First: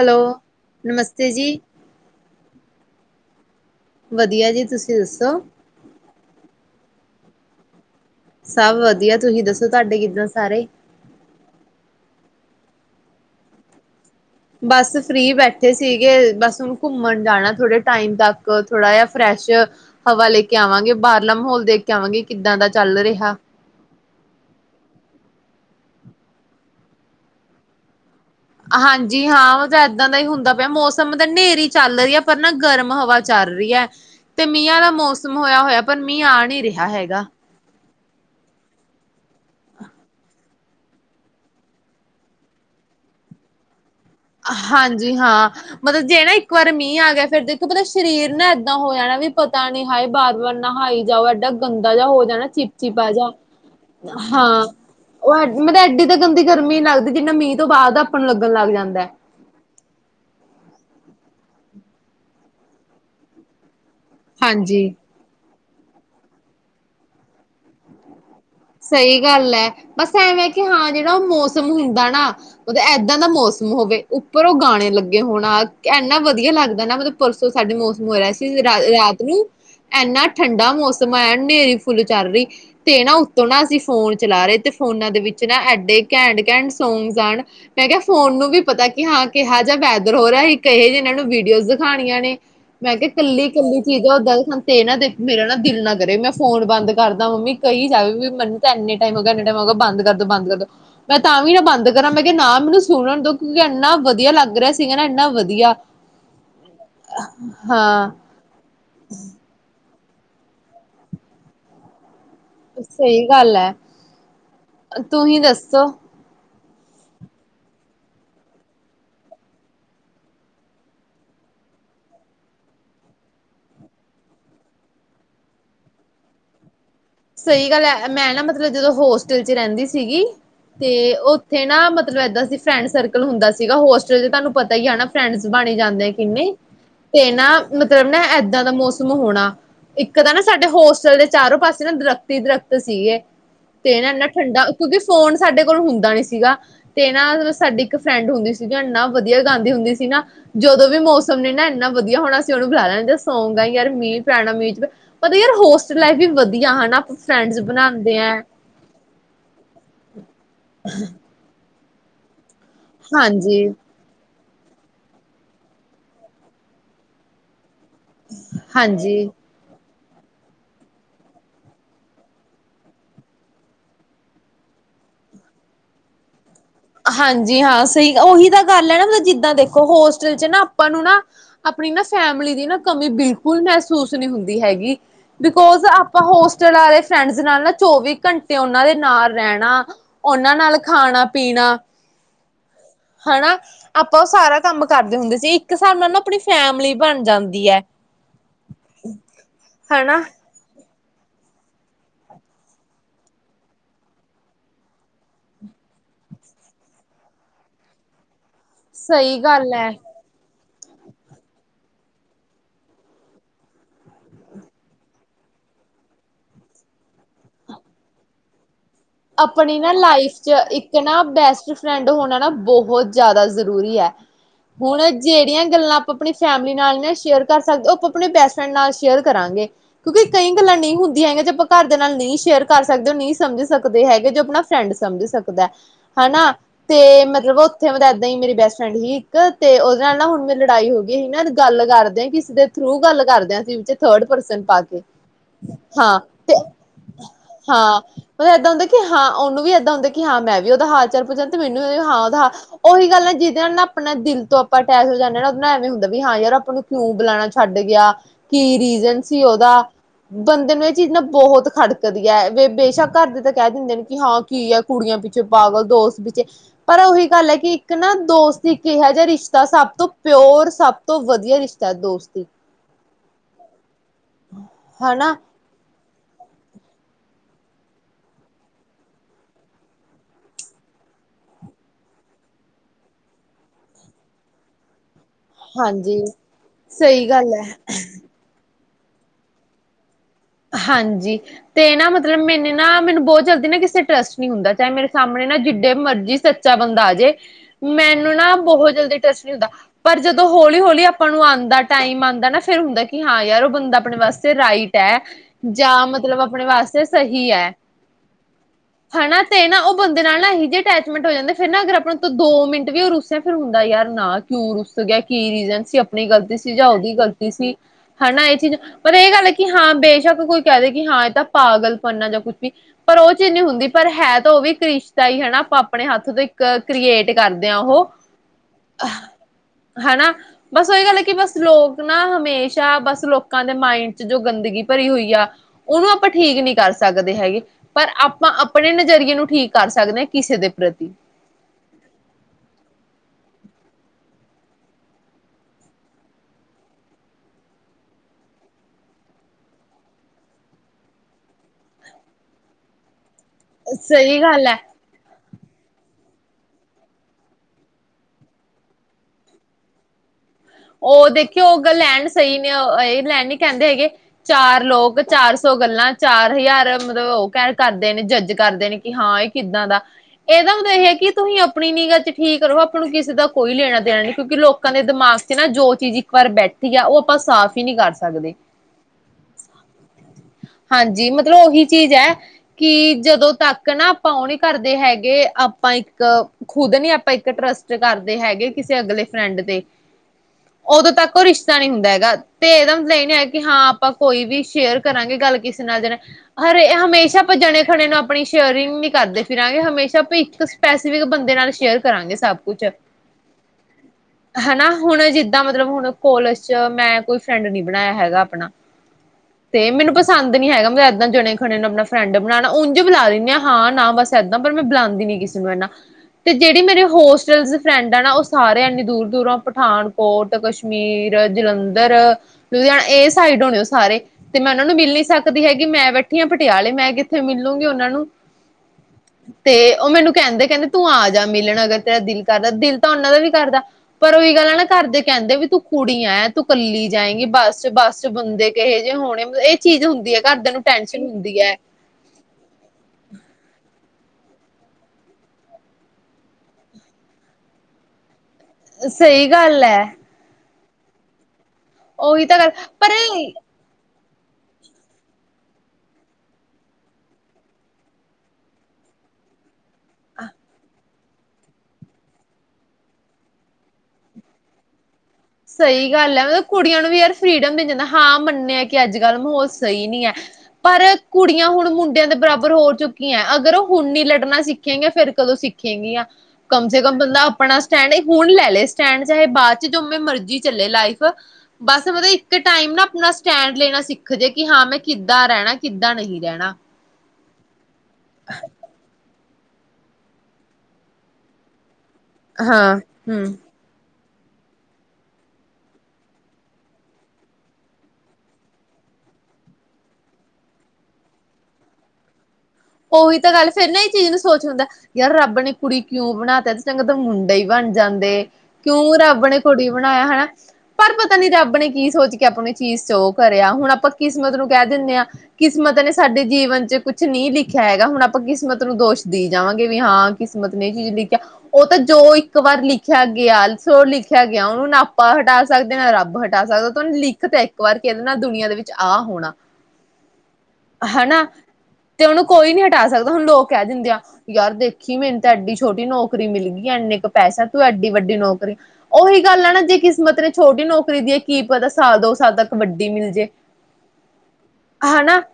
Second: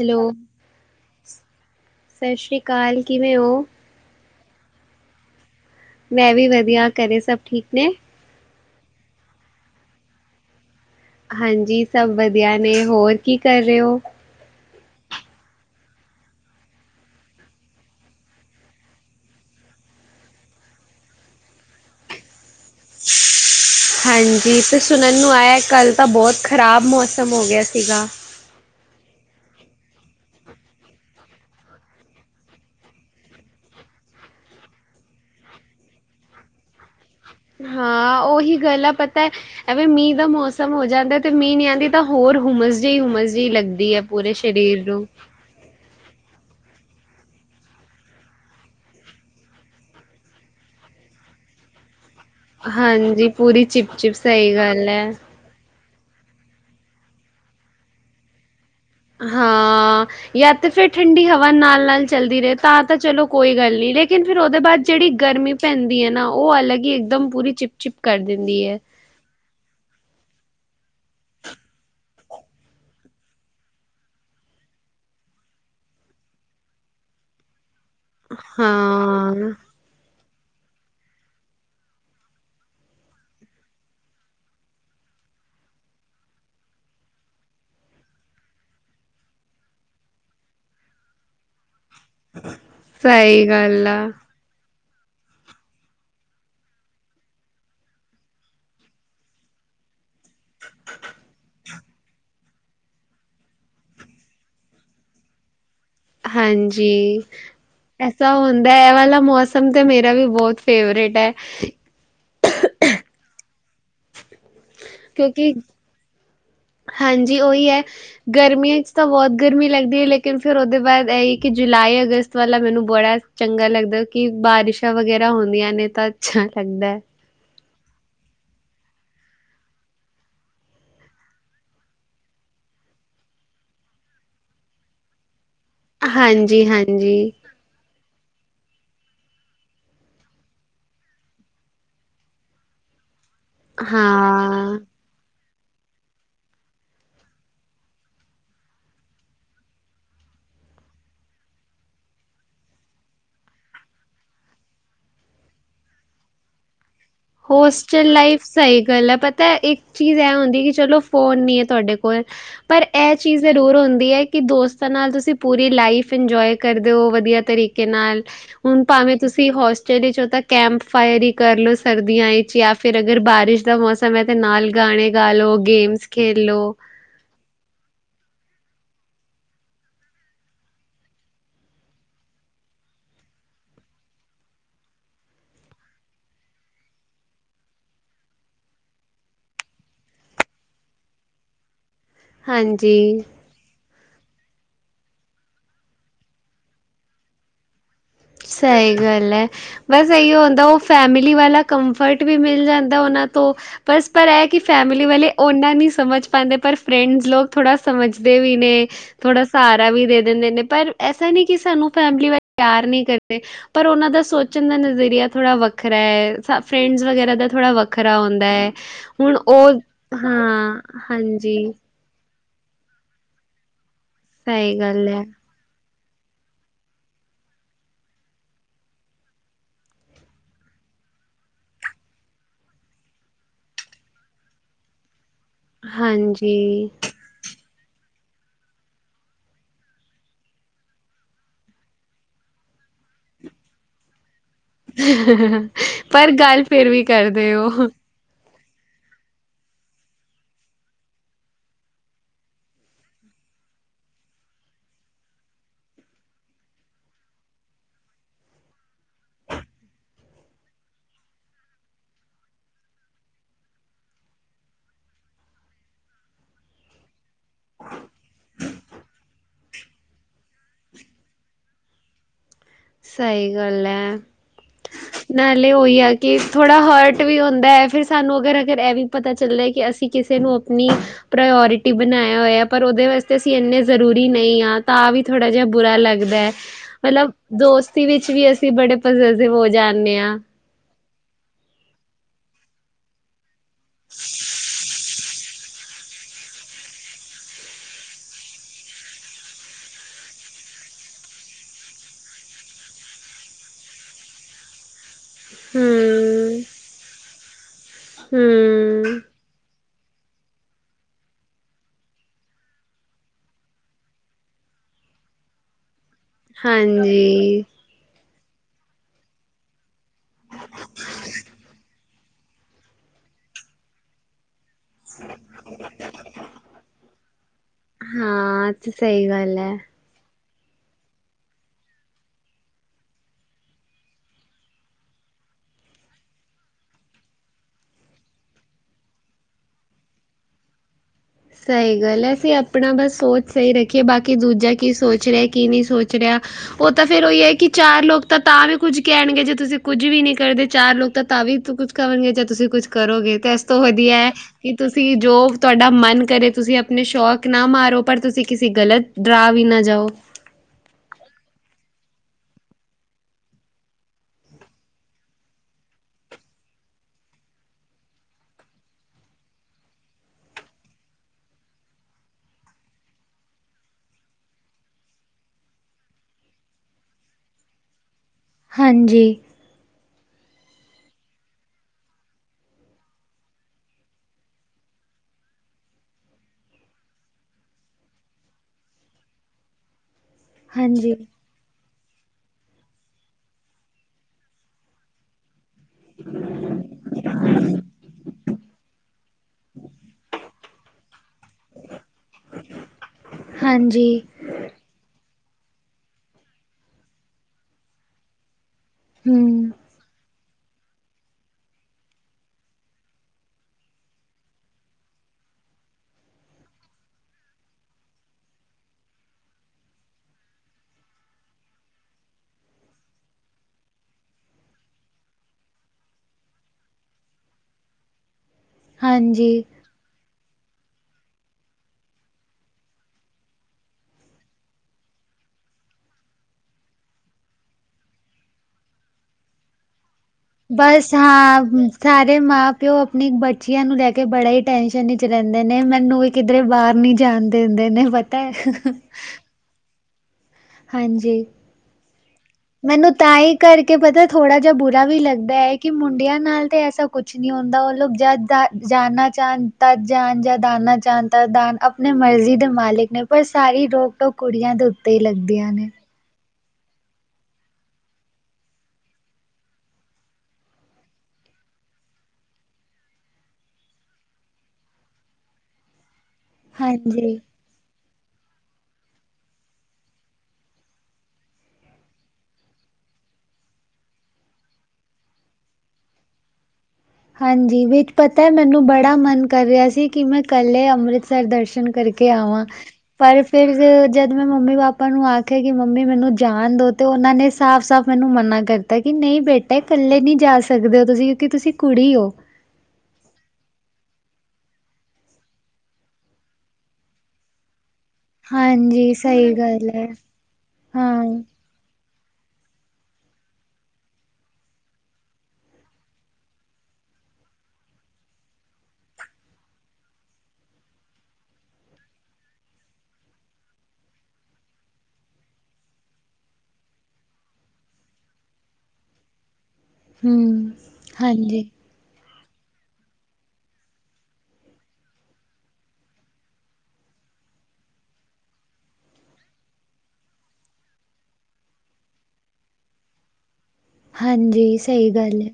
Hello ਨਮਸਤੇ ਜੀ ਸਤਿ ਸ੍ਰੀ ਅਕਾਲ, ਕਿਵੇਂ ਉਹ ਔ? ਵਧੀਆ ਜੀ ਤੁਸੀਂ ਦੱਸੋ। ਮੈਂ ਵੀ ਵਧੀਆ ਕਰੇ ਸਭ ਠੀਕ ਨੇ? ਸਭ ਵਧੀਆ ਤੁਸੀਂ ਦੱਸੋ ਤੁਹਾਡੇ ਕਿੱਦਾਂ ਸਾਰੇ। ਹਾਂਜੀ, ਸਭ ਵਧੀਆ ਨੇ ਹੋਰ ਕੀ ਕਰ ਰਹੇ ਹੋ। ਬਸ ਫ੍ਰਰੀ ਬੈਠੇ ਸੀਗੇ, ਬਸ ਹੁਨਣ ਘੁੰਮਣ ਜਾਣਾ ਥੋੜੇ ਟਾਈਮ ਤੱਕ ਥੋੜਾ ਜਿਹਾ ਫਰੈਸ਼ ਹਵਾ ਲੈਕੇ ਆਵਾਂਗੇ। ਬਾਹਰਲਾ ਮਾਹੌਲ ਦੇਖ ਕੇ ਆਵਾਂਗੇ ਕਿੱਦਾਂ ਦਾ। ਚੱਲ ਰਿਹਾ। ਹਾਂਜੀ ਤੇ ਸੁਣਨ ਨੂੰ ਆਇਆ ਕੱਲ੍ਹ ਤਾਂ ਬਹੁਤ ਖ਼ਰਾਬ ਮੌਸਮ ਹੋ ਗਿਆ ਸੀਗਾ। ਹਾਂਜੀ ਹਾਂ, ਉਹ ਤਾਂ ਇਏਦਾਂ ਦਾ ਹੀ ਹੁੰਦਾ ਪਿਆ ਮੌਸਮ ਤਾਂ ਨੇਰ੍ਹੀ ਚੱਲ ਰਹੀ ਐ, ਪਰ ਨਾ ਗਰਮ ਹਵਾ ਚੱਲ ਰਹੀ ਐ ਤੇ ਮੀਹਾਂ ਦਾ ਮੌਸਮ ਹੋਇਆ ਹੋਇਆ ਪਰ ਮੀਂਹ ਆ ਨਹੀਂ ਰਿਹਾ ਹੈਗਾ। ਹਾਂ ਉਹੀ ਗੱਲ ਆ ਪਤਾ ਐ, ਐਵੇਂ ਮੀਂਹ ਦਾ ਮੌਸਮ ਹੋ ਜਾਂਦਾ ਤੇ ਮੀਂਹ ਨਹੀਂ ਆਂਦੀ, ਤਾਂ ਹੋਰ ਹੁਮਸ ਜਿਹੀ ਹੁਮਸ ਜਿਹੀ ਲੱਗਦੀ ਐ। ਹਾਂਜੀ, ਹਾਂ ਮਤਲਬ ਜੇ ਨਾ ਇੱਕ ਵਾਰ ਮੀਂਹ ਆ ਗਿਆ ਫਿਰ ਦੇਖੋ ਪਤਾ ਸਰੀਰ ਨਾਂ ਇਏਦਾਂ ਹੋ ਜਾਣਾ ਵੀ ਪਤਾ ਨੀ ਹਾਏ ਬਾਰ ਵਾਰ ਨਹਾਈ ਜਾਓ ਏਡਾ ਗੰਦਾ ਜਾ ਹੋ ਹਾਂਜੀ ਚਿਪਚੀਪਜਿਆ ਪੂਰੀ ਚਿਪ ਚਿਪ ਸਹੀ ਹਾਂ ਗੱਲ ਹੈ। ਉਹ ਮਤਲਬ ਐਡੀ ਤੇ ਗੰਦੀ ਗਰਮੀ ਨ ਲੱਗਦੀ ਜਿੰਨਾ ਮੀਂਹ ਤੋਂ ਬਾਅਦ ਆਪਾਂ ਨੂੰ ਲੱਗਣ ਲਗ ਜਾਂਦਾ ਐ। ਹਾਂ, ਜਾਂ ਤੇ ਫਿਰ ਠੰਡੀ ਹਵਾ ਨਾਲ-ਨਾਲ ਚੱਲਦੀ ਰਹੇ ਤਾਂ ਤਾਂ ਚਲੋ ਕੋਈ ਗੱਲ ਨਈਂ। ਲੇ ਲੇਕਿਨ ਫਿਰ ਉਹਦੇ ਬਾਅਦ ਹਾਂਜੀ ਜਿਹੜੀ ਗਰਮੀ ਪੈਂਦੀ ਐਨਾਂ ਉਹ ਅਲੱਗ ਹੀ ਇੱਕਦਮ ਪੂਰੀ ਚਿਪ ਚਿਪ ਕਰਦੀ। ਸਹੀ ਗੱਲ ਐ, ਬਸ ਐਵੇਂ ਕਿ ਹਾਂ ਜਿਹੜਾ ਉਹ ਮੌਸਮ ਹੁੰਦਾ ਨਾਂ ਮਤਲਬ ਏਦਾਂ ਦਾ ਮੌਸਮ ਹੋਵੇ ਉੱਪਰ ਉਹ ਗਾਣੇ ਲੱਗੇ ਹੋਣਾ ਇੰਨਾ ਵਧੀਆ ਲੱਗਦਾ ਨਾ ਮਤਲਬ ਪਰਸੋਂ ਸਾਡੇ ਮੌਸਮ ਹੋ ਰਿਹਾ ਸੀ ਰਾਤ ਨੂੰ ਹਾਂ, ਇੰਨਾਂ ਠੰਡਾ ਮੌਸਮ ਆਇਆ ਹਨੇਰੀ ਫੁੱਲ ਚੱਲ ਰਹੀ ਤੇ ਨਾਂ ਤੋਂ ਨਾ ਅਸੀਂ ਫੋਨ ਚਲਾ ਰਹੇ ਤੇ ਫੋਨਾਂ ਦੇ ਵਿੱਚ ਨਾ ਐਡੇ ਘੈਂਡ ਘੈਂਡ ਸੌਂਗਸ ਆਣ ਮੈਂ ਕਿਆ ਫੋਨ ਨੂੰ ਵੀ ਪਤਾ ਕਿ ਹਾਂ ਕਿ ਕੇਹੋ ਜਿਹਾ ਵੈਦਰ ਹੋ ਰਿਹਾ ਐ ਕਿਹੇ ਜਿ ਇਹਨਾਂ ਨੂੰ ਵੀਡੀਓ ਖਾਣੀਆਂ ਨੇ ਮੈਂ ਕਿਆ ਸਹੀ ਕੱਲੀ-ਕੱਲੀ ਗੱਲ ਆ, ਚੀਜ਼ਾਂ ਉੱਦਾਂ ਖਾਂ ਤੇ ਨਾਂ ਦੇ ਮੇਰਾ ਨਾ ਦਿਲ ਨਾ ਕਰੇ ਮੈਂ ਫੋਨ ਬੰਦ ਕਰਦਾ ਮੰਮੀ ਕਹੀ ਜਾਵੇ ਵੀ ਮਨ ਤਾਂ ਇੰਨ ਟਾਈਮ ਟਾਈਮ ਬੰਦ ਕਰਦ ਬੰਦ ਕਰਦੋ ਮੈਂ ਤਾਂ ਵੀ ਨਾ ਬੰਦ ਕਰਾਂ ਮੈਂ ਨਾਮ ਮੈਨੂੰ ਸੁਣਨ ਤੋਂ ਕਿਉਂਕਿ ਇੰਨਾ ਵਧੀਆ ਲੱਗ ਰਿਹਾ ਸੀਗਾ ਨਾ ਇੰਨਾ ਵਧੀਆ। ਹਾਂਜੀ, ਹਾਂ ਐਸਾ ਹੁੰਦਾ ਐ ਵਾਲਾ ਮੌਸਮ ਤੇ ਮੇਰਾ ਮੇਰਾ ਵੀ ਬਹੁਤ ਫੇਵਰੇਟ ਐ। ਸਹੀ ਗੱਲ ਐ। ਤੁੂੰਸੀ ਕਿਉਂਕਿ ਦੱਸੋ? ਹਾਂਜੀ ਉਹੀ ਐ, ਗਰਮੀਆਂ ਤਾਂ ਬਹੁਤ ਗਰਮੀ ਲੱਗਦੀ ਐ, ਲੇਕਿਨ ਫਿਰ ਉਹਦੇ ਬਾਅਦ ਇਹ ਕਿ ਜੁਲਾਈ ਅਗਸਤ ਵਾਲਾ ਮੈਨੂੰ ਬੜਾ ਚੰਗਾ ਲੱਗਦਾ ਕਿ ਬਾਰਿਸ਼ਾਂ ਵਗੈਰਾ ਹੁੰਦੀਆਂ ਨੇ ਤਾਂ ਅੱਛਾ ਲੱਗਦਾ ਐ। ਸਹੀ ਗੱਲ ਐ, ਮੈਂ ਨਾ ਮਤਲਬ ਜਦੋਂ ਹੋਸਟਲ ਚ ਰਹਿੰਦੀ ਸੀਗੀ ਤੇ ਉੱਥੇ ਨਾ ਮਤਲਬ ਏਦਾਂ ਸੀ ਫਰੈਂਡ ਸਰਕਲ ਹੁੰਦਾ ਸੀਗਾ ਹੋਸਟਲ ਚ ਤੁਹਾਨੂੰ ਪਤਾ ਹੀ ਹੈ ਨਾ ਫਰੈਂਡ ਬਣ ਈਂ ਜਾਂਦੇ ਆ ਕਿੰਨੇ ਤੇ ਹਾਂਜੀ-ਹਾਂਜੀ, ਨਾਂ ਮਤਲਬ ਨਾ ਏਦ ਦਾਂ ਦਾ ਮੌਸਮ ਹੋਣਾ ਇੱਕ ਤਾਂ ਨਾ ਸਾਡੇ ਹੋਸਟਲ ਦੇ ਚਾਰੋਂ ਪਾਸੇ ਦਰਖਤ ਹੀ ਦਰਖਤ ਸੀਗੇ। ਤੇ ਨਾਂ ਇੰਨਾ ਠੰਡਾ ਹਾਂ। ਕਿਉਂਕਿ ਫੋਨ ਸਾਡੇ ਕੋਲ ਹੁੰਦਾ ਨੀਂ ਸੀਗਾ, ਤੇ ਨਾਂ ਸਾਡੀ ਇੱਕ ਫਰੈਂਡ ਹੁੰਦੀ ਸੀਗੀ ਇੰਨਾ ਵਧੀਆ ਗਾਂਦੀ ਹੁੰਦੀ ਸੀ ਨਾਂ ਜਦੋਂ ਵੀ ਮੌਸਮ ਨੇ ਏਨਾਂ ਵਧੀਆ ਹੋਣਾ, ਅਸੀਂ ਉਹਨੂੰ ਬੁਲਾ ਲੈਣਾ ਸੌਂਗ ਗਾਈਂ ਯਾਰ ਮੀਂਹ ਪੈਣਾ ਮੀਂਹ ਪਤਾ ਯਾਰ ਹੋਸਟਲ ਲਾਈਫ ਵੀ ਦੀ ਹਨਾਂ। ਹੋਸਟਲ ਲਾਈਫ ਸਹੀ ਗੱਲ ਐ ਪ ਤੇ ਇੱਕ ਚੀਜ਼ ਐਹ ਹੁੰਦੀ ਹੈ ਕਿ ਚਲੋ ਫੋਨ ਨੀ ਹੈ ਤੁਹਾਡੇ ਕੋ ਕੋਈ [unintelligible] ਪਰ ਐਹ ਚੀਜ਼ ਹਾਂਜੀ ਜ਼ਰੂਰ ਹੁੰਦੀ ਹੈ ਕਿ ਦੋਸਤਾਂ ਨਾਲ ਤੁਸੀਂ ਪੂਰੀ ਲਾਈਫ ਇੰਜੋਏ ਕਰਦੇ ਹੋ ਵਧੀਆ ਤਰੀ ਕੇ ਨਾਲ ਹੁਣ ਭਾਵੇਂ ਹਾਂਜੀ ਤੁਸੀਂ ਹੋਸ ਚ ਚੌਤਾ [unintelligible] ਕੈਂਪ ਫਾਇਰ ਹੀ ਕਰ ਲੋ ਸਰਦੀਆਂ ਚ ਜਾਂ ਫਿਰ ਅਗਰ ਬਾਰਿਸ਼ ਦਾ ਮੌਸਮ ਹੈ ਤਾਂ ਨਾਲ ਗਾਣੇ ਗਾ ਲੋ ਗੇਮਸ ਖੇਲ ਲੋ ਹਾਂਜੀ ਹਾਂ ਸਹੀ ਉਓਹੀ ਤਾਂ ਗੱਲ ਹੈ ਨਾਤ ਜਿੱਦਾਂ ਦੇਖੋ ਹੋਸਟਲ ਚ ਨਾ ਆਪਾਂ ਨੂੰ ਨਾ ਆਪਣੀ ਨਾ ਫੈਮਲੀ ਦੀ ਨਾ ਕਮੀ ਬਿਲਕੁਲ ਮਹਿਸੂਸ ਨਹੀਂ ਹੁੰਦੀ ਹੈਗੀ ਬਿਕੋਜ ਆਪਾਂ ਹੋਸਟਲ ਵਾਲੇ ਫਰੈਂਡਸ ਨਾਲ ਨਾ ਚੌਵੀ ਘੰਟੇ ਉਹਨਾਂ ਦੇ ਨਾਲ ਰਹਿਣਾ ਉਹਨਾਂ ਨਾਲ ਖਾਣਾ ਪੀਣਾ ਹਾਂਜੀ ਹਨਾ ਆਪਾਂ ਉਹ ਸਾਰਾ ਕੰਮ ਕਰਦੇ ਹੁੰਦੇ ਸੀ ਇੱਕ ਹਿਸਾਬ ਨਾਲ ਨਾ ਆਪਣੀ ਫੈਮਲੀ ਬਣ ਜਾਂਦੀ ਹੈ ਸਹੀ ਗੱਲ ਹੈ ਬਸ ਹਨਾ ਇਹੀਓ ਹੁੰਦਾ ਉਹ ਫੈਮਿਲੀ ਵਾਲਾ ਕੰਫਰਟ ਵੀ ਮਿਲ ਜਾਂਦਾ ਉਹਨਾਂ ਤੋਂ ਬਸ ਪਰ ਐਹ ਕਿ ਫੈਮਿਲੀ ਵਾਲੇ ਨਾਂ ਨਹੀਂ ਸਮਝ ਪਾਉਂਦੇ ਪਰ ਫਰੈਂਡਸ ਲੋਕ ਥੋੜ੍ਹਾ ਸਮਝਦੇ ਵੀ ਨੇ ਸਹੀ ਥੋੜਾ ਗੱਲ ਸਹਾਰਾ ਹੈ ਵੀ ਦੇ ਦਿੰਦੇ ਨੇ ਪਰ ਐਸਾ ਨਹੀਂ ਕਿ ਸਾਨੂੰ ਫੈਮਿਲੀ ਵੱਲ ਪਿਆਰ ਨਹੀਂ ਕਰਦੇ ਪਰ ਉਹਨਾਂ ਦਾ ਸੋਚਣ ਦਾ ਨਜ਼ਰੀਆ ਥੋੜ੍ਹਾ ਵੱਖਰਾ ਹੈ ਸ ਫਰੈਂਡਸ ਵਗੈਰਾ ਦਾ ਥੋੜ੍ਹਾ ਵੱਖਰਾ ਹੁੰਦਾ ਹੈ ਹੁਣ ਆਪਣੀ ਉਹ ਨਾ ਲਾਈਫ ਚ ਹਾਂ ਇੱਕ ਨਾ ਹਾਂਜੀ ਬੈਸਟ ਫਰੈਂਡ ਹੋਣਾ ਨਾ ਬਹੁਤ ਜ਼ਿਆਦਾ ਜ਼ਰੂਰੀ ਹੈ ਸਹੀ ਹੁਣ ਗੱਲ ਹੈ। ਜਿਹੜੀਆਂ ਗੱਲਾਂ ਾਂ [unintelligible] ਆਪਣੀ ਫੈਮਿਲੀ ਨਾਲ ਨਾ ਸ਼ੇਅਰ ਕਰ ਸਕ ਹੋ ਆਪਾਂ ਆਪਣੇ ਬੈਸਟ ਫਰੈਂਡ ਨਾਲ ਸ਼ੇਅਰ ਕਰਾਂਗੇ ਕਿਉਂਕਿ ਕਈ ਗੱਲਾਂ ਨਹੀਂ ਹੁੰਦੀਆਂ ਹੈਗੀਆਂ ਜੇ ਆਪਾਂ ਘਰ ਦੇ ਨਾਲ ਨਹੀਂ ਸ਼ੇਅਰ ਕਰ ਸਕਦੇ ਨਹੀਂ ਸਮਝ ਸਕਦੇ ਹੈਗੇ ਜੋ ਆਪਣਾ ਫਰੈਂਡ ਸਮਝ ਸਕ ਦਾ ਹਨਾ ਹਾਂਜੀ ਤੇ ਮਤਲਬ ਉੱਥੇ [unintelligible] ਐਦਾਂ ਹੀ ਮੇਰੀ ਬੈਸਟ ਫਰੈਂਡ ਹੀ ਇੱਕ ਤੇ ਉਹਦੇ ਨਾਲ ਨਾ ਹੁਣ ਮੇਰੀ ਲੜਾਈ ਹੋ ਗਈ ਸੀ ਨਾ ਗੱਲ ਕਰਦੇ ਹਾਂ ਕਿਸੇ ਦੇ ਥਰੂ ਗੱਲ ਕਰਦੇ ਹਾਂ ਅਸੀਂ ਵਿੱਚ ਥਰਡ ਪਰਸਨ ਪਾ ਕੇ ਹਾਂ ਪਰ ਗੱਲ ਫਿਰ ਵੀ ਕਰਦੇ ਹੋ ਮਤ ਏਦਾਂ ਹੁੰਦਾ ਕਿ ਹਾਂ ਉਹਨੂੰ ਵੀ ਏਦਾਂ ਹੁੰਦਾ ਕਿ ਹਾਂ ਮੈਂ ਵੀ ਉਹਦਾ ਹਾਲ ਚ ਪੁੱਜ ਤੇ ਮੈਨੂੰ ਹਾਂ ਉਹਦਾ ਹ ਉਹੀ ਗੱਲ ਹੈ ਜਿਹਦੇ ਨਾਲ ਨਾ ਆਪਣਾ ਦਿਲ ਤੋਂ ਆਪਾਂ ਅਟੈਚ ਹੋ ਜਾਂਦੇ ਹ ਨਾ ਉਹਦੇ ਨਾਲ ਐਵੇਂ ਹੁੰਦਾ ਵੀ ਹਾਂ ਯਾਰ ਆਪ ਨੂੰ ਕਿਉਂ ਬੁਲਾਣਾ ਛੱਡ ਗਿਆ ਕੀ ਰੀਜਨ ਸੀ ਉਹਦਾ ਬੰਦੇ ਨੂੰ ਇਹ ਚੀਜ਼ ਨਾ ਬਹੁਤ ਖੜਕਦੀ ਹੈ ਬੇ ਬੇਸ਼ੱਕ ਘਰਦੇ ਤਾਂ ਕਹਿ ਦਿੰਦੇ ਨੇ ਕਿ ਹਾਂ ਕੀ ਹੈ ਕੁੜੀਆਂ ਪਿੱਛੇ ਪਾਗਲ ਦੋਸਤ ਪਿੱਛੇ ਪਰ ਉਹੀ ਗੱਲ ਹੈ ਕਿ ਇੱਕ ਨਾ ਦੋਸਤੀ ਇਹੋ ਜਿਹਾ ਰਿਸ਼ਤਾ ਸਭ ਤੋਂ ਪਿਓਰ ਸਭ ਤੋਂ ਵਧੀਆ ਰਿਸ਼ਤਾ ਦੋਸਤੀ ਸਹੀ ਗੱਲੈ ਹਨਾ ਨਾਲੇ ਉਹੀ ਐ ਕਿ ਥੋੜ੍ਹਾ ਹਰਟ ਵੀ ਹੁੰਦਾ ਹੈ ਫਿਰ ਸਾਨੂੰ ਅਗਰ ਅਗਰ ਐਹ ਵੀ ਪਤਾ ਚੱਲਦਾ ਕਿ ਅਸੀਂ ਕਿਸੇ ਨੂੰ ਆਪਣੀ ਪ੍ਰਾਇਓਰਿਟੀ ਬਣਾਇਆ ਹੋਇਆ ਹੈ ਪਰ ਉਹਦੇ ਵਾਸਤੇ ਅਸੀਂ ਇੰਨੇ ਜ਼ਰੂਰੀ ਨਹੀਂ ਹਾਂ ਤਾਂ ਵੀ ਥੋੜ੍ਹਾ ਜਿਹਾ ਬੁਰਾ ਹਾਂਜੀ ਲੱਗਦਾ ਹੈ ਸਹੀ ਮਲਬ ਗੱਲ ਹੈ ਦੋਸਤੀ ਵਿੱਚ ਵੀ ਅਸੀਂ ਬੜੇ ਪੋਸੈਸਿਵ ਹੋ ਜਾਨੇ ਆਂ ਹਾਂਜੀ ਤੇ ਨਾ ਮਤਲਬ ਮੈਨੇ ਨਾ ਮੈਨੂੰ ਬਹੁਤ ਜ ਨਾ ਕਿਸੇ ਟਰੱਸਟ ਨਹੀਂ ਹੁੰਦਾ ਚਾਹੇ ਮੇਰੇ ਸਾਹਮਣੇ ਨਾ ਕਿਡੇ ਮਰਜੀ ਸੱਚਾ ਬੰਦਾ ਆ ਜੇ ਮੈਨੂੰ ਨਾ ਬਹੁਤ ਜਲਦੀ ਟੱਚ ਨ ਹੁੰਦਾ ਪਰ ਜਦੋਂ ਹੌਲੀ ਹੌਲੀ ਆਪਾਂ ਨੂੰ ਆਉਂਦਾ ਟਾਈਮ ਆਉਂਦਾ ਨਾ ਫਿਰ ਹੁੰਦਾ ਹਾਂ ਯਾਰ ਉਹ ਬੰਦਾ ਆਪਣੇ ਵਾਸਤੇ ਰਾਈਟ ਹੈ। ਜਾਂ ਮਤਲਬ ਹਮ ਆਪਣੇ ਵਾਸਤੇ ਸਹੀ ਹੈ, ਹਮ ਹਨਾ ਤੇ ਨਾ ਬੰਦੇ ਨਾਲ ਨਾ ਇਹੀ ਜਿਹੇ ਅਟੈਚਮੈਂਟ ਹੋ ਜਾਂਦੇ ਫਿਰ ਨਾ ਅਗਰ ਆਪਣੇ ਤੋਂ ਦੋ ਮਿੰਟ ਵੀ ਉਹ ਰੁੱਸਿਆ ਫਿਰ ਹੁੰਦਾ ਯਾਰ ਨਾ ਕਿਉ ਰੁੱਸ ਗਿਆ ਕੀ ਰੀਜ਼ਨ ਸੀ ਆਪ ਆਪਣੀ ਗਲਤੀ ਸੀ ਜਾਂ ਉਹਦੀ ਗ਼ਲਤੀ ਹਾਂਜੀ ਸੀ। ਹਨਾ ਇਹ ਚੀਜ਼ ਪਰ ਇਹ ਗੱਲ ਹੈ ਕਿ ਹਾਂ ਬੇਸ਼ੱਕ ਕੋਈ ਕਹਿ ਦੇ ਕਿ ਹਾਂ ਇਹ ਤਾਂ ਪਾਗਲ ਪੰਨਾ ਜਾਂ ਕੁਛ ਵੀ ਪਰ ਉਹ ਚੀਜ਼ ਨਹੀਂ ਹੁੰਦੀ ਪਰ ਹੈ ਤਾਂ ਉਹ ਵੀ ਰਿਸ਼ਤਾ ਹੀ ਹਨਾ ਆਪਾਂ ਆਪਣੇ ਹੱਥ ਤੇ ਕ੍ਰੀਏਟ ਕਰਦੇ ਹਾਂ ਉਹ, ਹਾਂ ਤੇ ਸਹੀ ਗੱਲ ਹੈ ਹਨਾ ਬਸ ਉਹੀ ਗੱਲ ਹੈ ਕਿ ਬਸ ਲੋਕ ਨਾ ਹਮੇਸ਼ਾ ਬਸ ਲੋਕਾਂ ਦੇ ਮਾਇੰਡ ਚ ਜੋ ਗੰਦਗੀ ਭਰੀ ਹੋਈ ਜਾਂ ਉਹਨੂੰ ਆਪਾਂ ਠੀਕ ਨਹੀਂ ਕਰ ਸਕਦੇ ਹੈਗੇ ਪਰ ਆਪਾਂ ਆਪਣੇ ਨਜ਼ਰੀਏ ਨੂੰ ਠੀਕ ਕਰ ਸਕਦੇ ਹਾਂ ਕਿਸੇ ਦੇ ਪ੍ਰਤੀ, ਸਹੀ ਗੱਲ ਹੈ ਅਸੀਂ ਆਪਣਾ ਬਸ ਸੋਚ ਸਹੀ ਰੱਖੀਏ ਬਾਕੀ ਦੂਜਾ ਕੀ ਸੋਚ ਰਿਹਾ ਕੀ ਨਹੀਂ ਸੋਚ ਰਿਹਾ ਉਹ ਤਾਂ ਫੇਰ ਉਹੀ ਹੈ ਕਿ ਚਾਰ ਲੋਕ ਤਾਂ ਤਾਂ ਵੀ ਕੁੱਝ ਕਹਿਣਗੇ ਜੇ ਤੁਸੀਂ ਕੁੱਝ ਵੀ ਨਹੀਂ ਕਰਦੇ ਚਾਰ ਲੋਕ ਤਾਂ ਤਾਂ ਵੀ ਕੁਛ ਕਣਗੇ ਜਾਂ ਤੁਸੀਂ ਕੁੱਛ ਕਰੋਗੇ। ਇਸ ਤੋਂ ਹੋਦੀ ਹੈ ਸਹੀ ਗੱਲ ਕਿ ਹੈ ਤੁਸੀਂ ਜੋ ਤੁਹਾਡਾ ਮਨ ਕਰੇ ਤੁਸੀਂ ਆਪਣੇ ਸ਼ੌਕ ਨਾ ਮਾਰੋ ਪਰ ਤੁਸੀਂ ਕਿਸੇ ਗਲਤ ਡਰਾ ਵੀ ਨਾ ਜਾਓ। ਉਹ ਦੇਖਿਓ ਉਹ ਗੱਲ ਲੈਣ ਸਹੀ ਨੇ ਇਹ ਲੈਣ ਨੀ ਕਹਿੰਦੇ ਹੈਗੇ ਚਾਰ ਲੋਕ ਚਾਰ ਸੌ ਗੱਲਾਂ ਚਾਰ ਹਜ਼ਾਰ ਮਤਲਬ ਉਹ ਕਹਿ ਕਰਦੇ ਨੇ ਜੱਜ ਕਰਦੇ ਨੇ ਕਿ ਹਾਂ ਇਹ ਕਿੱਦਾਂ ਦਾ ਇਹਦਾ ਮਤਲਬ ਇਹ ਹੈ ਕਿ ਤੁਸੀਂ ਆਪਣੀ ਨੀ ਗੱਲ ਚ ਠੀਕ ਕਰੋ ਆਪਾਂ ਨੂੰ ਕਿਸੇ ਦਾ ਕੋਈ ਲੈਣਾ ਦੇਣਾ ਨ ਕਿਉਂਕਿ ਲੋਕਾਂ ਦੇ ਦਿਮਾਗ ਨਾ ਜੋ ਚੀਜ਼ ਇੱਕ ਵਾਰ ਬੈਠੀ ਆ ਉਹ ਆਪਾਂ ਸਾਫ਼ ਹੀ ਨਹੀਂ ਕਰ ਸਕ ਹਾਂਜੀ। ਹਾਂਜੀ ਮਤਲਬ ਉਹੀ ਚੀਜ਼ ਹੈ ਕਿ ਜਦੋਂ ਤੱਕ ਨਾ ਆਪਾਂ ਉਹ ਨੀ ਕਰਦੇ ਹੈਗੇ ਆਪਾਂ ਇੱਕ ਖੁਦ ਨੀ ਆਪਾਂ ਇੱਕ ਟਰਸਟ ਕਰਦੇ ਹੈਗੇ ਕਿਸੇ ਅਗਲੇ ਫਰੈਂਡ ਤੇ। ਉਦੋਂ ਹਾਂਜੀ ਤੱਕ ਉਹ ਰਿਸ਼ਤਾ ਨਹੀਂ ਹੁੰਦਾ ਤੇ ਇਹਦਾ ਮਤਲਬ ਇਹ ਨੀ ਆਇਆ ਕਿ ਹਾਂ ਆਪਾਂ ਕੋਈ ਵੀ ਸ਼ੇਅਰ ਕਰਾਂਗੇ ਗੱਲ ਕਿਸ ਨਾਲ ਜਿਹੜਾ ਹਰੇ ਹਮੇਸ਼ਾ ਆਪਾਂ ਜਣੇ ਖਣੇ ਨੂੰ ਆਪਣੀ ਸ਼ੇਅਰਿੰਗ ਨੀ ਕਰਦੇ ਫਿਰਾਂਗੇ ਹਮੇਸ਼ਾ ਆਪਾਂ ਇੱਕ ਵੀ ਬੰਦੇ ਨਾਲ ਸ਼ੇਅਰ ਕਰਾਂਗੇ ਸਭ ਕੁਛ, ਹਾਂਜੀ ਹਨਾ। ਹੁ ਜਿੱਦਾਂ ਮਤਲਬ ਹੁਣ ਕੋਲਜ ਚ ਮੈਂ ਕੋਈ ਫਰੈਂਡ ਨੀ ਬਣਾਇਆ ਹੈਗਾ ਆਪਣਾ। ਹੂੰ ਤੇ ਮੈਨੂੰ ਪਸੰਦ ਨੀ ਹੈਗਾ ਮੈਂ ਏਦਾਂ ਜੁਣੇ ਖੁਣੇ ਨੂੰ ਆਪਣਾ ਫਰੈਂਡ ਬਣਾਉਣਾ ਉੰਝ ਬੁਲਾ ਦਿੰਦੀ ਹ ਹਾਂ ਨਾ ਬਸ ਏਦਾਂ ਪਰ ਮੈਂ ਬੁਲਾਉਂਦੀ ਨੀ ਕਿਸੇ ਨੂੰ ਇਨਾ ਤੇ ਜਿਹੜੀ ਮੇਰੇ ਹੋਸਟਲ ਫਰੈਂਡ ਆ ਨਾ ਉਹ ਸਾਰ ਇਨੀ ਦੂਰ ਦੂਰੋਂ ਪਠਾਨਕੋਟ ਕਸ਼ਮੀਰ ਜਲੰਧਰ ਲੁਧਿਆਣਾ ਇਹ ਸਾਈਡ ਹੋਣੇ ਉਹ ਸਾਰੇ ਤੇ ਮੈਂ ਉਹਨਾਂ ਨੂੰ ਮਿਲ ਨੀ ਸਕਦੀ ਹੈਗੀ ਮੈਂ ਬੈਠੀ ਹਾਂ ਪਟਿਆਲੇ ਮੈਂ ਕਿੱਥੇ ਮਿਲੂੰਗੀ ਉਹਨਾਂ ਨੂੰ, ਹਾਂਜੀ ਤੇ ਉਹ ਮੈਨੂੰ ਕਹਿੰਦੇ ਕਹਿੰਦੇ ਤੂੰ ਆ ਜਾ ਮਿਲਣ ਅਗਰ ਤੇਰਾ ਦਿਲ ਕਰਦਾ ਦਿਲ ਤਾਂ ਉਹਨਾਂ ਦਾ ਵੀ ਕਰਦਾ, ਪਰ ਉਹੀ ਗੱਲ ਆ ਨਾ ਘਰਦੇ ਕਹਿੰਦੇ ਵੀ ਤੂੰ ਕੁੜੀ ਆਏ ਤੂੰ ਕੱਲੀ ਜਾਏਗੀ ਬੱਸ ਚ ਬੱਸ ਚ ਬੰਦੇ ਕਿਹੋ ਜਿਹੇ ਹੋਣੇ ਇਹ ਚੀਜ਼ ਹੁੰਦੀ ਹੈ। ਬਸ ਹਾਂ ਸਾਰੇ ਮਾਂ ਪਿਓ ਆਪਣੀ ਬੱਚੀਆਂ ਨੂੰ ਲੈ ਕੇ ਬੜਾ ਹੀ ਟੈਨਸ਼ਨ ਵਿਚ ਰਹਿੰਦੇ ਨੇ ਮੈਨੂੰ ਵੀ ਕਿਧਰੇ ਬਾਹਰ ਨੀ ਜਾਣ ਦਿੰਦੇ ਨੇ ਬੱਚੇ ਸਹੀ ਗੱਲ ਹੈ। ਹਾਂਜੀ। ਉਹੀ ਤਾਂ ਗੱਲ ਪਰ ਮੈਨੂੰ ਤਾਂ ਇਹ ਹੀ ਕਰਕੇ ਪਤਾ, ਥੋੜ੍ਹਾ ਜਿਹਾ ਬੁਰਾ ਵੀ ਲੱਗਦਾ ਹੈ ਕਿ ਮੁੰਡਿਆਂ ਨਾਲ ਤਾਂ ਐਸਾ ਕੁਛ ਨਹੀਂ ਹੁੰਦਾ ਉਹ ਲੋਕ ਜਦ ਦਾ ਜਾਣ ਨਾ ਚਾਹਣ ਤਦ ਜਾਣ ਜਾਂ ਦਾਨਨਾ ਚਾਹਣ ਤਦ ਦਾਨ ਆਪਣੇ ਮਰਜ਼ੀ ਦੇ ਮਾਲਿਕ ਨੇ ਪਰ ਸਾਰੀ ਰੋਕ ਟੋਕ ਕੁੜੀਆਂ ਦੇ ਉੱਤੇ ਲੱਗਦੀਆਂ ਨੇ ਸਹੀ ਗੱਲ ਹੈ, ਮਤਲਬ ਕੁੜੀਆਂ ਨੂੰ ਵੀ ਯਾਰ ਫਰੀਡਮ ਮਿਲ ਜਾਂਦਾ ਹਾਂ ਮੰਨੇ ਆ ਕਿ ਅੱਜ ਕੱਲ੍ਹ ਮਾਹੌਲ ਸਹੀ ਨਹੀਂ ਹੈ ਪਰ ਕੁੜੀਆਂ ਹੁਣ ਮੁੰਡਿਆਂ ਦੇ ਬਰਾਬਰ ਹੋ ਚੁੱਕੀਆਂ ਅਗਰ ਉਹ ਹੁਣ ਨੀ ਲੜਨਾ ਸਿੱਖੇਗੀਆਂ ਫਿਰ ਕਦੋਂ ਸਿੱਖੇਗੀਆਂ। ਕਮ ਸੇ ਕਮ ਹਾਂਜੀ ਬੰਦਾ ਆਪਣਾ ਸਟੈਂਡ ਹੁਣ ਲੈ ਲਏ ਸਟੈਂਡ ਚਾਹੇ ਬਾਅਦ ਚ ਜਿਵੇਂ ਮਰਜ਼ੀ ਚੱਲੇ ਲਾਈਫ ਬਸ ਮਤਲਬ ਇੱਕ ਟਾਈਮ ਨਾ ਆਪਣਾ ਸਟੈਂਡ ਲੈਣਾ ਸਿੱਖ ਜੇ ਕਿ ਹਾਂ ਮੈਂ ਕਿੱਦਾਂ ਰਹਿਣਾ ਕਿੱਦਾਂ ਨਹੀਂ ਰਹਿਣਾ ਹਾਂਜੀ ਵਿੱਚ ਪਤਾ ਮੈਨੂੰ ਬੜਾ ਮਨ ਕਰ ਰਿਹਾ ਸੀ ਕਿ ਮੈਂ ਇਕੱਲੇ ਅੰਮ੍ਰਿਤਸਰ ਦਰਸ਼ਨ ਕਰਕੇ ਕੇ ਆਵਾਂ ਹਾਂ ਪਰ ਹਮ ਫਿਰ ਜਦ ਮੈਂ ਮੰਮੀ ਪਾਪਾ ਨੂੰ ਆਖਿਆ ਕਿ ਮੰਮੀ ਮੈਨੂੰ ਜਾਣ ਦੋ ਤੇ ਉਹਨਾਂ ਨੇ ਸਾਫ਼ ਸਾਫ਼ ਮੈਨੂੰ ਮਨਾ ਕਰਤਾ ਕਿ ਨਹੀਂ ਬੇਟਾ ਇਕੱਲੇ ਨਹੀਂ ਜਾ ਸਕਦੇ ਹੋ ਤੁਸੀਂ ਕਿਉਂਕਿ ਤੁਸੀਂ ਕੁੜੀ ਓ ਉਹੀ ਤਾਂ ਗੱਲ ਫੇਰ ਨਾ ਇਹ ਚੀਜ਼ ਨੂੰ ਸੋਚ ਹੁੰਦਾ ਯਾਰ ਰੱਬ ਨੇ ਕੁੜੀ ਕਿਉਂ ਬਣਾ ਤਾ ਤੇ ਚੰਗਾ ਤਾਂ ਮੁੰਡਾ ਹੀ ਬਣ ਜਾਂਦੇ ਹਾਂਜੀ, ਕਿਉਂ ਰੱਬ ਸਹੀ ਨੇ ਕੁੜੀ ਗੱਲ ਹੈ। ਬਣਾਇਆ ਹਨਾ, ਪਰ ਹਾਂ, ਪਤਾ ਨੀ ਰੱਬ ਨੇ ਕੀ ਸੋਚ ਕੇ, ਆਪਣੀ ਚੀਜ਼ ਸੋ ਕਰਿਆ ਹੁਣ ਆਪਾਂ ਕਿਸਮਤ ਨੂੰ ਕਹਿ ਦਿੰਨੇ, ਹਾਂ ਕਿਸਮਤ ਨੇ ਸਾਡੇ ਜੀਵਨ ਚ ਕੁਛ ਨਹੀਂ ਲਿਖ ਲਿਖਿਆ ਹੈਗਾ, ਹੁਣ ਆਪਾਂ ਕਿਸਮਤ ਨੂੰ ਦੋਸ਼ ਦੇ ਜਾਵਾਂਗੇ ਵੀ ਹਾਂ ਕਿਸਮਤ ਨੇ ਇਹ ਚੀਜ਼ ਲਿਖਿਆ ਉਹ ਤਾਂ ਜੋ ਇੱਕ ਵਾਰ ਲਿਖਿਆ ਗਿਆ ਲਿਖਿਆ ਗਿਆ, ਉਹਨੂੰ ਨਾ ਆਪਾ ਹਟਾ ਸਕਦੇ ਨਾ ਰੱਬ ਹਟਾ ਸਕਦਾ, ਤਾਂ ਉਹਨੂੰ ਲਿਖਤ ਇੱਕ ਵਾਰ ਕਹਿੰਦੇ ਨਾ ਦੁਨੀਆਂ ਦੇ ਵਿੱਚ ਆਹ ਹੋਣਾ ਹੂੰ, ਹਨਾ ਹਾਂਜੀ। ਤੇ ਉਹਨੂੰ ਕੋਈ ਨੀ ਹਟਾ ਸਕਦਾ, ਹੁਣ ਲੋਕ ਕਹਿ ਦਿੰਦੇ ਆ ਯਾਰ ਦੇਖੀ ਮੈਨੂੰ ਤਾਂ ਐਡੀ ਛੋਟੀ ਨੌਕਰੀ ਮਿਲ ਗਈ ਇੰਨੇ ਕੁ ਪੈਸਾ ਤੂੰ ਐਡੀ ਵੱਡੀ ਨੌਕਰੀ ਉਹੀ ਗੱਲ ਆ ਨਾ ਜੇ ਕਿਸਮਤ ਨੇ ਛੋਟੀ ਨੌਕਰੀ ਦੀ ਹੈ, ਕੀ ਪਤਾ ਸਾਲ ਦੋ ਸਾਲ ਤੱਕ ਵੱਡੀ ਮਿਲ ਜੇ। ਹਾਂਜੀ ਸਹੀ ਗੱਲ ਹੈ।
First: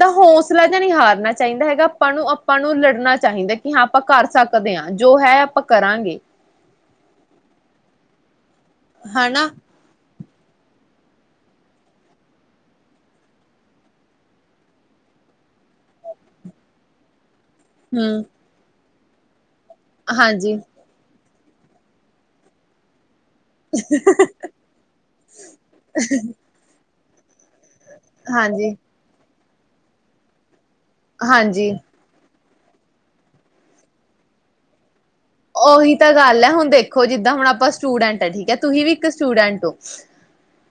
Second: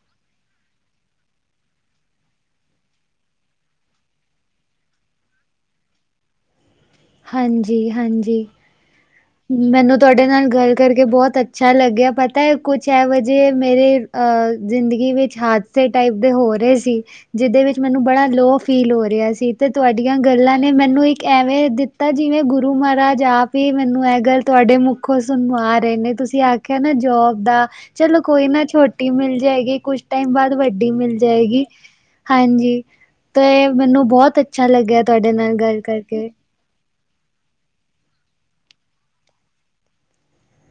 ਦਾ ਹੌਸਲਾ ਜਾਂ ਹਾਰ ਕਰਨਾ ਚਾਹੀਦਾ ਹੈਗਾ, ਆਪਾਂ ਨੂੰ ਆਪਾਂ ਨੂੰ ਲੜਨਾ ਚਾਹੀਦਾ, ਕਿ ਹਾਂ ਆਪਾਂ ਕਰ ਸਕਦੇ ਹਾਂ ਜੋ ਹੈ ਆਪਾਂ ਕਰਾਂਗੇ। ਹਾਂਜੀ ਹਾਂਜੀ, ਹਨਾ ਮੈਨੂੰ ਤੁਹਾਡੇ, ਤੁਹਾਡੇ ਨਾਲ ਗੱਲ ਕਰਕੇ ਬਹੁਤ ਅੱਛਾ ਲੱਗਿਆ, ਪਤਾ ਹੈ ਕੁਛ ਇਹੋ ਜਿਹੇ ਮੇਰੇ ਅ ਜ਼ਿੰਦਗੀ ਵਿੱਚ ਹਾਦਸੇ ਟਾਈਪ ਦੇ ਹੋ ਰਹੇ ਸੀ। ਜਿਹਦੇ ਵਿੱਚ ਮੈਨੂੰ ਹਮ ਬੜਾ ਲੋ ਫੀਲ ਹੋ ਰਿ ਰਿਹਾ ਸੀ। ਤੇ ਤੁਹਾਡੀਆਂ ਗੱਲਾਂ ਹਾਂਜੀ ਨੇ ਮੈਨੂੰ ਇੱਕ ਐਵੇ ਦਿੱ ਤਾਂ ਜਿਵੇਂ ਗੁਰੂ ਮਹਾਰਾਜ ਜਾ ਫਿਰ ਮੈਨੂੰ ਇਹ ਗੱਲ ਤੁਹਾਡੇ ਮੁੱਖੋਂ ਸੁਣਾ ਰਹੇ ਨੇ ਤੁਸੀਂ ਆਖਿਆ ਨਾ, ਜੋਬ ਦਾ, ਚਲੋ ਕੋਈ ਨਾ ਹਾਂਜੀ ਛੋਟੀ ਮਿਲ ਜਾਏਗੀ, ਕੁਛ ਟਾਈਮ ਬਾਅਦ ਵੱਡੇ ਗੱਡੀ ਮਿਲ ਜਾਏਗੀ। ਹਾਂਜੀ ਹਾਂਜੀ, ਤੇ ਮੈਨੂੰ ਬਹੁਤ ਅੱਛਾ ਲੱਗਿਆ। ਤੁਹਾਡੇ ਨਾਲ ਗੱਲ ਉਹੀ ਤਾਂ ਕਰਕੇ ਗੱਲ ਹੈ ਹੁਣ ਦੇ ਖੋ ਜਿੱਦਾਂ ਹੁਣ ਆਪਾਂ ਸਟੂਡੈਂਟ ਆ ਠੀਕ ਹੈ, ਤੁਸੀਂ ਵੀ ਇੱਕ ਸਟੂਡੈਂਟ ਔ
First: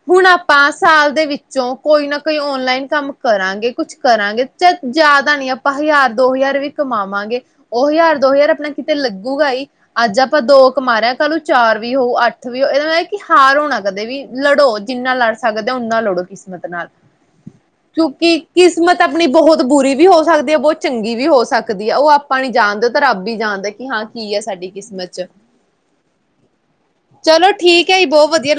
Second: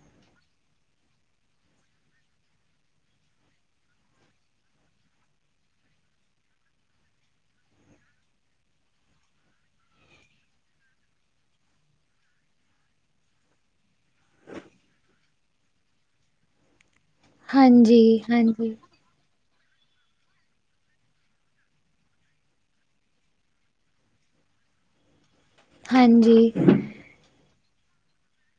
ਹੁਣ ਆਪਾਂ ਸਾਲ ਦੇ ਵਿੱਚੋਂ ਕੋਈ ਨਾ ਕੋਈ ਔਨਲਾਈਨ ਕੰਮ ਕਰਾਂਗੇ, ਕੁਛ ਕਰਾਂਗੇ ਜਿਆਦਾ ਨੀ ਆਪਾਂ ਹਜ਼ਾਰ ਦੋ ਹਜ਼ਾਰ ਵੀ ਕਮਾਵਾਂਗੇ, ਉਹ ਹਜ਼ਾਰ ਦੋ ਹਜ਼ਾਰ ਆਪਣਾ ਕਿਤੇ ਲੱ ਲੱਗੂਗਾ ਹੀ, ਅੱਜ ਆਪਾਂ ਦੋ ਕਮਾ ਰਿਆ ਕੱਲ ਨੂੰ ਚਾਰ ਵੀ ਹੋਊ ਅੱਠ ਵੀ ਇਹਦਾ ਨਾਲ ਕਿ ਹਾਰੋ ਨਾ ਕਦੇ ਵੀ ਲੜੋ ਜਿੰਨਾ ਲੜ ਸਕਦੇ, ਓਨਾ ਲੜੋ ਕਿਸਮਤ ਨਾਲ ਹਾਂਜੀ ਕਿਉਂਕਿ ਹਾਂਜੀ ਕਿਸਮਤ ਆਪਣੀ ਬਹੁਤ ਬਹੁਤ ਬੁਰੀ ਵੀ ਹੋ ਸਕਦੀ ਹੈ, ਬਹੁਤ ਚੰਗੀ ਵੀ ਹੋ ਸਕਦੀ ਹੈ, ਉਹ ਆਪਾਂ ਨੀ ਜਾਣਦੇ ਤਾਂ ਰੱਬ ਹੀ ਜਾਣਦੇ ਕਿ ਹਾਂ। ਕੀ ਹੈ ਸਾਡੀ ਕਿਸਮਤ ਚ, ਹਾਂਜੀ। ਕਈ ਬਹੁਤ ਵਧੀਆ,